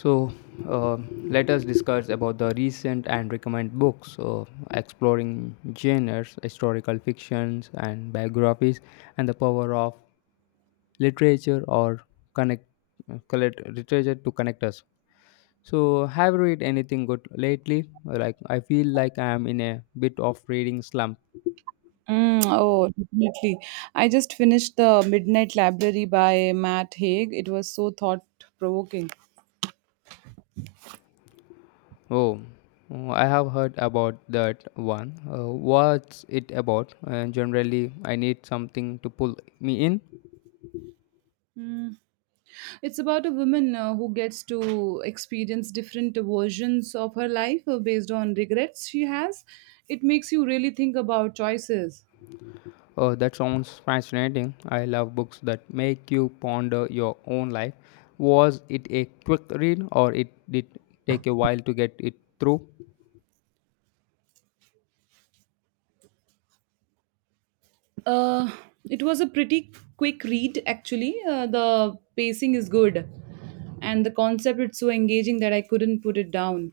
So uh, let us discuss about the recent and recommend books, exploring genres, historical fictions, and biographies, and the power of literature or connect, collect literature to connect us. So have you read anything good lately? Like I feel like I am in a bit of reading slump. Mm, oh, definitely. I just finished The Midnight Library by Matt Haig. It was so thought provoking. Oh, oh, I have heard about that one. What's it about? And generally, I need something to pull me in. Mm. It's about a woman who gets to experience different versions of her life based on regrets she has. It makes you really think about choices. Oh, that sounds fascinating. I love books that make you ponder your own life. Was it a quick read or it did take a while to get it through? Uh, it was a pretty quick read, actually. The pacing is good, and the concept is so engaging that I couldn't put it down.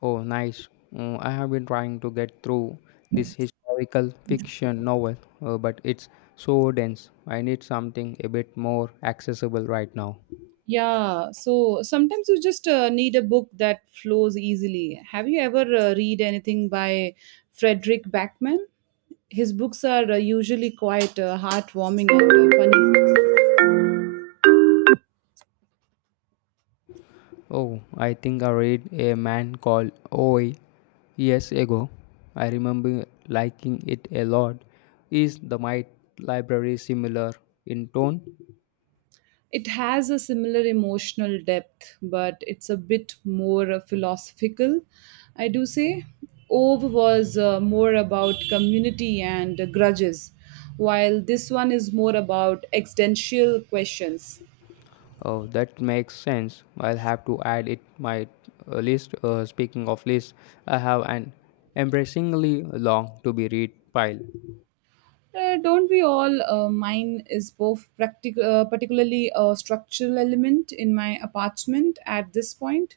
Oh, nice. Mm, I have been trying to get through this historical fiction novel, but it's so dense. I need something a bit more accessible right now. Yeah, so sometimes you just need a book that flows easily. Have you ever read anything by Frederick Backman? His books are usually quite heartwarming and funny. Oh, I think I read a man called Oi years ago. I remember liking it a lot. Is the Might Library similar in tone? It has a similar emotional depth, but it's a bit more philosophical, I do say. Ove was more about community and grudges, while this one is more about existential questions. Oh, that makes sense. I'll have to add it my list. Speaking of list, I have an embarrassingly long to be read pile. Don't we all? Mine is both particularly a structural element in my apartment at this point.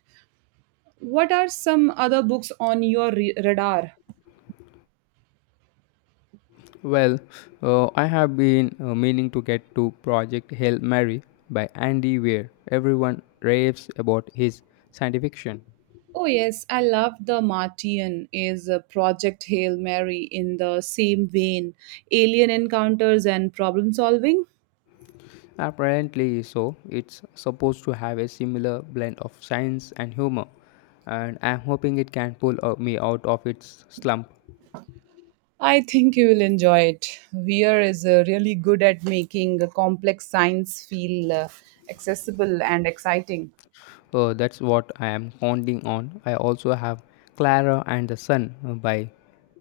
What are some other books on your radar? Well, I have been meaning to get to Project Hail Mary by Andy Weir. Everyone raves about his science fiction. Oh yes, I love the Martian is a Project Hail Mary in the same vein, alien encounters and problem solving. Apparently so, it's supposed to have a similar blend of science and humor, and I'm hoping it can pull me out of its slump. I think you will enjoy it. Weir is really good at making complex science feel accessible and exciting. That's what I am counting on. I also have Clara and the Sun by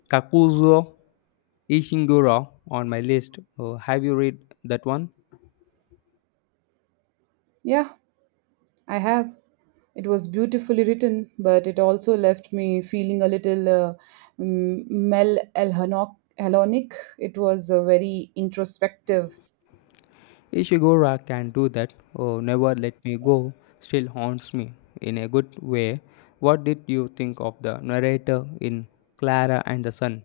Kakuzo Ishiguro on my list. Have you read that one? Yeah. I have. It was beautifully written, but it also left me feeling a little Elhonic. It was very introspective. Ishiguro can do that. Oh, Never Let Me Go still haunts me in a good way. What did you think of the narrator in Clara and the Sun?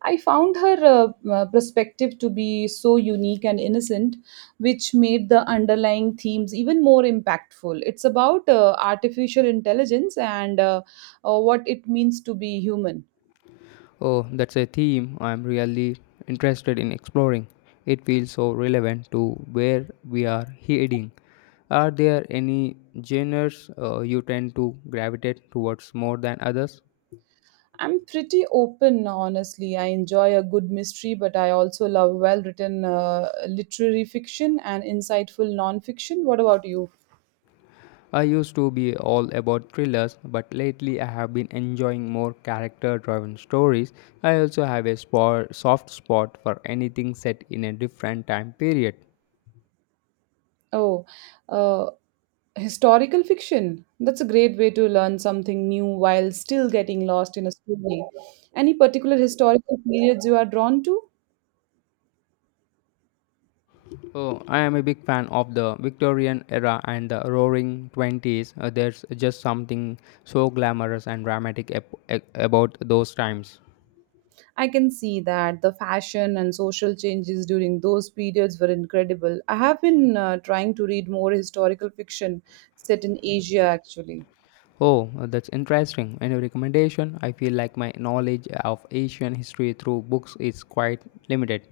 I found her perspective to be so unique and innocent, which made the underlying themes even more impactful. It's about artificial intelligence and what it means to be human. Oh, that's a theme I'm really interested in exploring. It feels so relevant to where we are heading. Are there any genres you tend to gravitate towards more than others? I'm pretty open, honestly. I enjoy a good mystery, but I also love well written literary fiction and insightful non fiction. What about you? I used to be all about thrillers, but lately I have been enjoying more character driven stories. I also have a spot, soft spot for anything set in a different time period. Oh, uh, historical fiction. That's a great way to learn something new while still getting lost in a story. Any particular historical periods you are drawn to? Oh, I am a big fan of the Victorian era and the roaring 20s. There's just something so glamorous and dramatic about those times. I can see that the fashion and social changes during those periods were incredible. I have been trying to read more historical fiction set in Asia, actually. Oh, that's interesting. Any recommendation? I feel like my knowledge of Asian history through books is quite limited.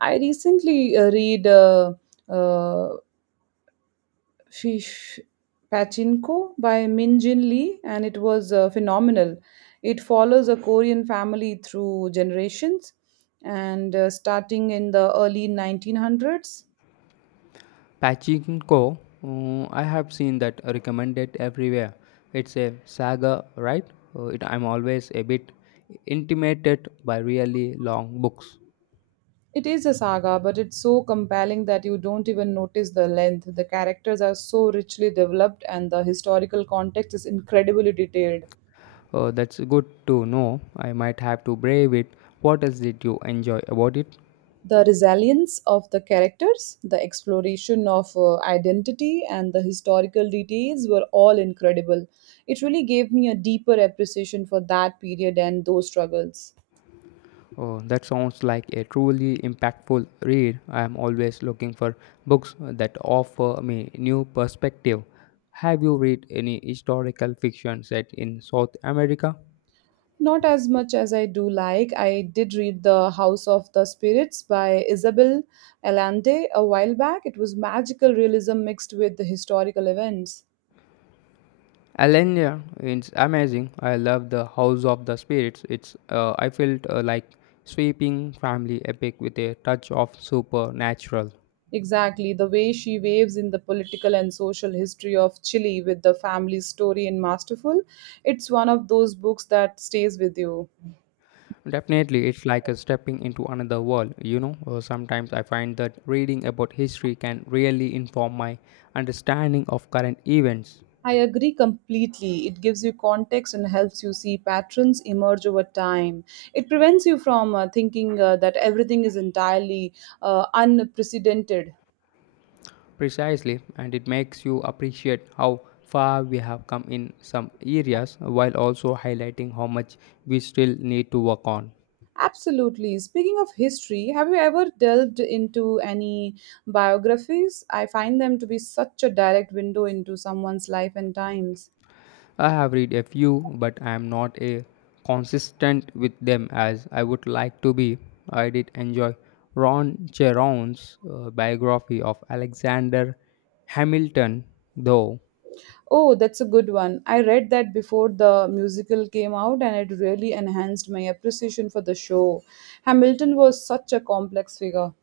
I recently read uh, Fish Pachinko by Min Jin Lee, and it was phenomenal. It follows a Korean family through generations and starting in the early 1900s. Pachinko, I have seen that recommended everywhere. It's a saga, right? I'm always a bit intimidated by really long books. It is a saga, but it's so compelling that you don't even notice the length. The characters are so richly developed, and the historical context is incredibly detailed. Oh, that's good to know. I might have to brave it. What else did you enjoy about it? The resilience of the characters, the exploration of identity, and the historical details were all incredible. It really gave me a deeper appreciation for that period and those struggles. Oh, that sounds like a truly impactful read. I am always looking for books that offer me new perspective. Have you read any historical fiction set in South America? Not as much as I do like. I did read The House of the Spirits by Isabel Allende a while back. It was magical realism mixed with the historical events. Alenia, it's amazing. I love the House of the Spirits. It's I felt like sweeping family epic with a touch of supernatural. Exactly, the way she waves in the political and social history of Chile with the family story in Masterful, it's one of those books that stays with you. Definitely, it's like a stepping into another world. You know, sometimes I find that reading about history can really inform my understanding of current events. I agree completely. It gives you context and helps you see patterns emerge over time. It prevents you from thinking that everything is entirely unprecedented. Precisely, and it makes you appreciate how far we have come in some areas while also highlighting how much we still need to work on. Absolutely. Speaking of history, have you ever delved into any biographies? I find them to be such a direct window into someone's life and times. I have read a few, but I am not a consistent with them as I would like to be. I did enjoy Ron Cheron's biography of Alexander Hamilton, though. Oh, that's a good one. I read that before the musical came out, and it really enhanced my appreciation for the show. Hamilton was such a complex figure.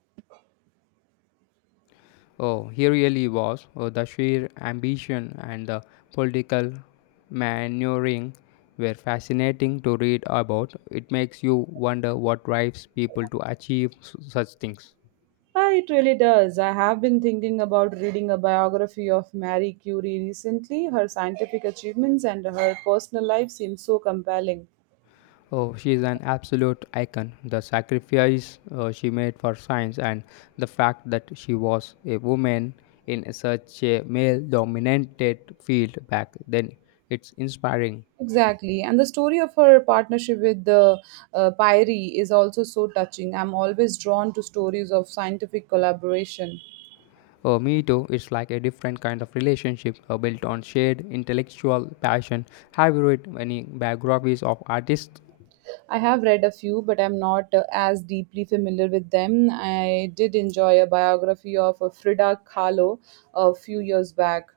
Oh, he really was, the sheer ambition and the political maneuvering were fascinating to read about. It makes you wonder what drives people to achieve such things. Ah, it really does. I have been thinking about reading a biography of Marie Curie recently. Her scientific achievements and her personal life seem so compelling. Oh, she's an absolute icon. The sacrifice she made for science and the fact that she was a woman in such a male dominated field back then, it's inspiring. Exactly. And the story of her partnership with the Pyrie is also so touching. I'm always drawn to stories of scientific collaboration. Me too, it's like a different kind of relationship built on shared intellectual passion. Have you read any biographies of artists? I have read a few, but I'm not as deeply familiar with them. I did enjoy a biography of Frida Kahlo a few years back.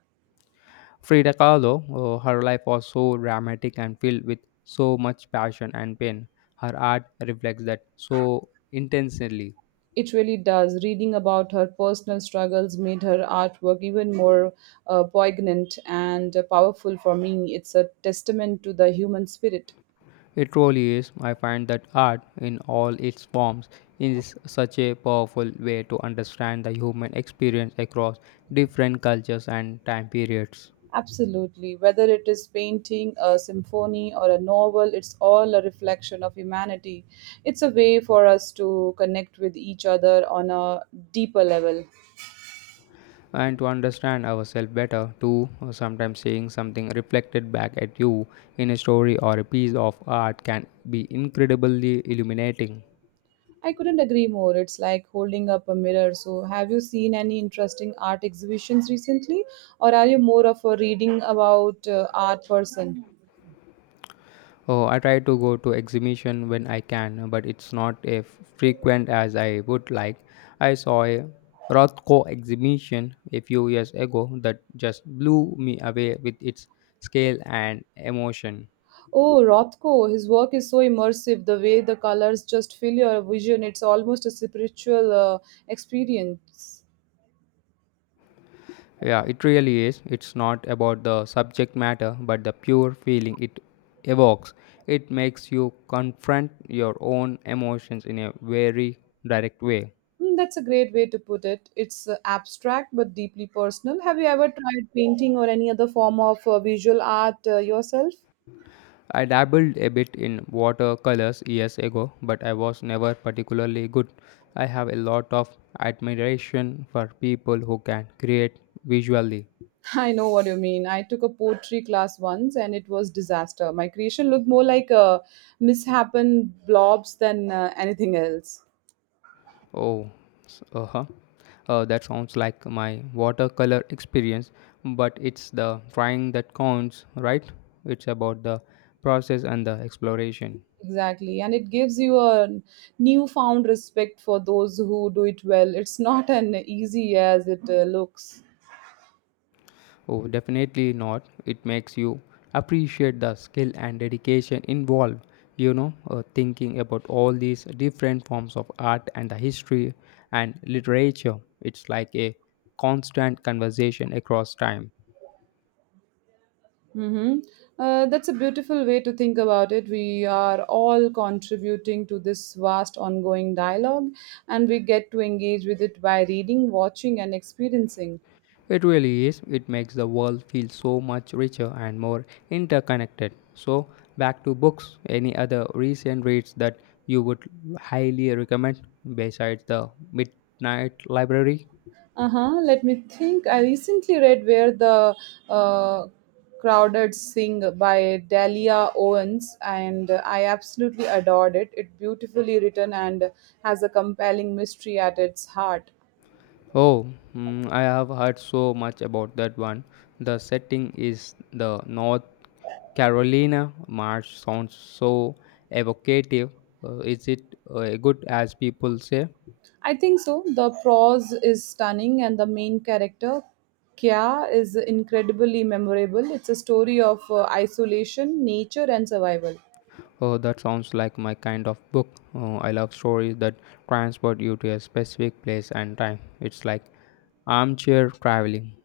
Frida Kahlo, her life was so dramatic and filled with so much passion and pain. Her art reflects that so intensely. It really does. Reading about her personal struggles made her artwork even more poignant and powerful for me. It's a testament to the human spirit. It truly is. I find that art, in all its forms, is such a powerful way to understand the human experience across different cultures and time periods. Absolutely. Whether it is painting, a symphony, or a novel, it's all a reflection of humanity. It's a way for us to connect with each other on a deeper level. And to understand ourselves better, too, sometimes seeing something reflected back at you in a story or a piece of art can be incredibly illuminating. I couldn't agree more. It's like holding up a mirror. So, have you seen any interesting art exhibitions recently, or are you more of a reading about art person? Oh, I try to go to exhibition when I can, but it's not as frequent as I would like. I saw a Rothko exhibition a few years ago that just blew me away with its scale and emotion. Oh, Rothko, his work is so immersive. The way the colors just fill your vision, it's almost a spiritual experience. Yeah, it really is. It's not about the subject matter, but the pure feeling it evokes. It makes you confront your own emotions in a very direct way. Mm, that's a great way to put it. It's abstract but deeply personal. Have you ever tried painting or any other form of visual art yourself? I dabbled a bit in watercolors years ago, but I was never particularly good. I have a lot of admiration for people who can create visually. I know what you mean. I took a poetry class once and it was disaster. My creation looked more like a mishapen blobs than anything else. Oh, uh-huh. That sounds like my watercolor experience, but it's the trying that counts, right? It's about the process and the exploration. Exactly. And it gives you a newfound respect for those who do it well. It's not an easy as it looks. Oh, definitely not. It makes you appreciate the skill and dedication involved, you know, thinking about all these different forms of art and the history and literature. It's like a constant conversation across time. Mm-hmm. That's a beautiful way to think about it. We are all contributing to this vast ongoing dialogue, and we get to engage with it by reading, watching, and experiencing. It really is. It makes the world feel so much richer and more interconnected. So, back to books. Any other recent reads that you would highly recommend besides the Midnight Library? Uh huh. Let me think. I recently read Where the uh, Crowded Sing by Delia Owens, and I absolutely adored it. It beautifully written and has a compelling mystery at its heart. Oh, mm, I have heard so much about that one. The setting is the North Carolina march. Sounds so evocative. Is it good as people say? I think so. The prose is stunning, and the main character, Kya, is incredibly memorable. It's a story of isolation, nature, and survival. Oh, that sounds like my kind of book. Oh, I love stories that transport you to a specific place and time. It's like armchair traveling.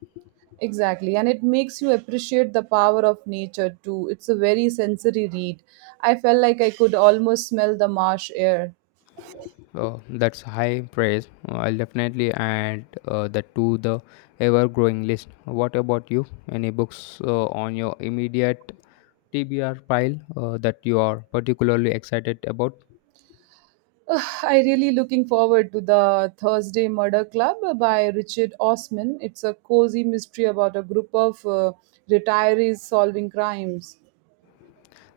Exactly, and it makes you appreciate the power of nature too. It's a very sensory read. I felt like I could almost smell the marsh air. That's high praise. I'll definitely add that to the ever growing list. What about you? Any books on your immediate TBR pile that you are particularly excited about? I really looking forward to the Thursday Murder Club by Richard Osman. It's a cozy mystery about a group of retirees solving crimes.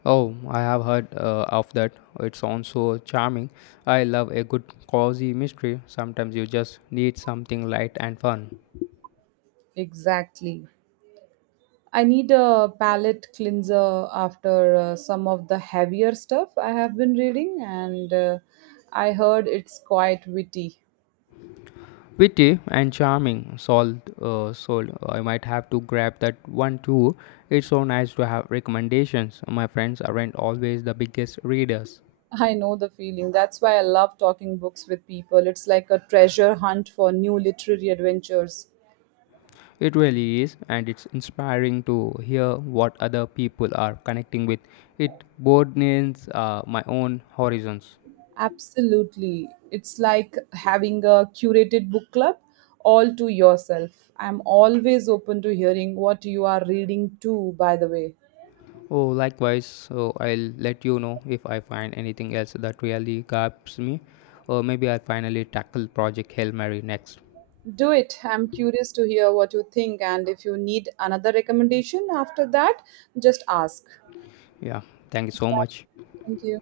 Oh, I have heard of that. It sounds so charming. I love a good cozy mystery. Sometimes you just need something light and fun. Exactly. I need a palate cleanser after some of the heavier stuff I have been reading, and I heard it's quite witty. Witty and charming sold, sold, I might have to grab that one too. It's so nice to have recommendations. My friends aren't always the biggest readers. I know the feeling. That's why I love talking books with people. It's like a treasure hunt for new literary adventures. It really is, and it's inspiring to hear what other people are connecting with. It broadens my own horizons. Absolutely. It's like having a curated book club all to yourself. I'm always open to hearing what you are reading too, by the way. Oh, likewise. So I'll let you know if I find anything else that really grabs me, or maybe I'll finally tackle Project Hail Mary next. Do it. I'm curious to hear what you think, and if you need another recommendation after that, just ask. Yeah, thank you so much. Thank you.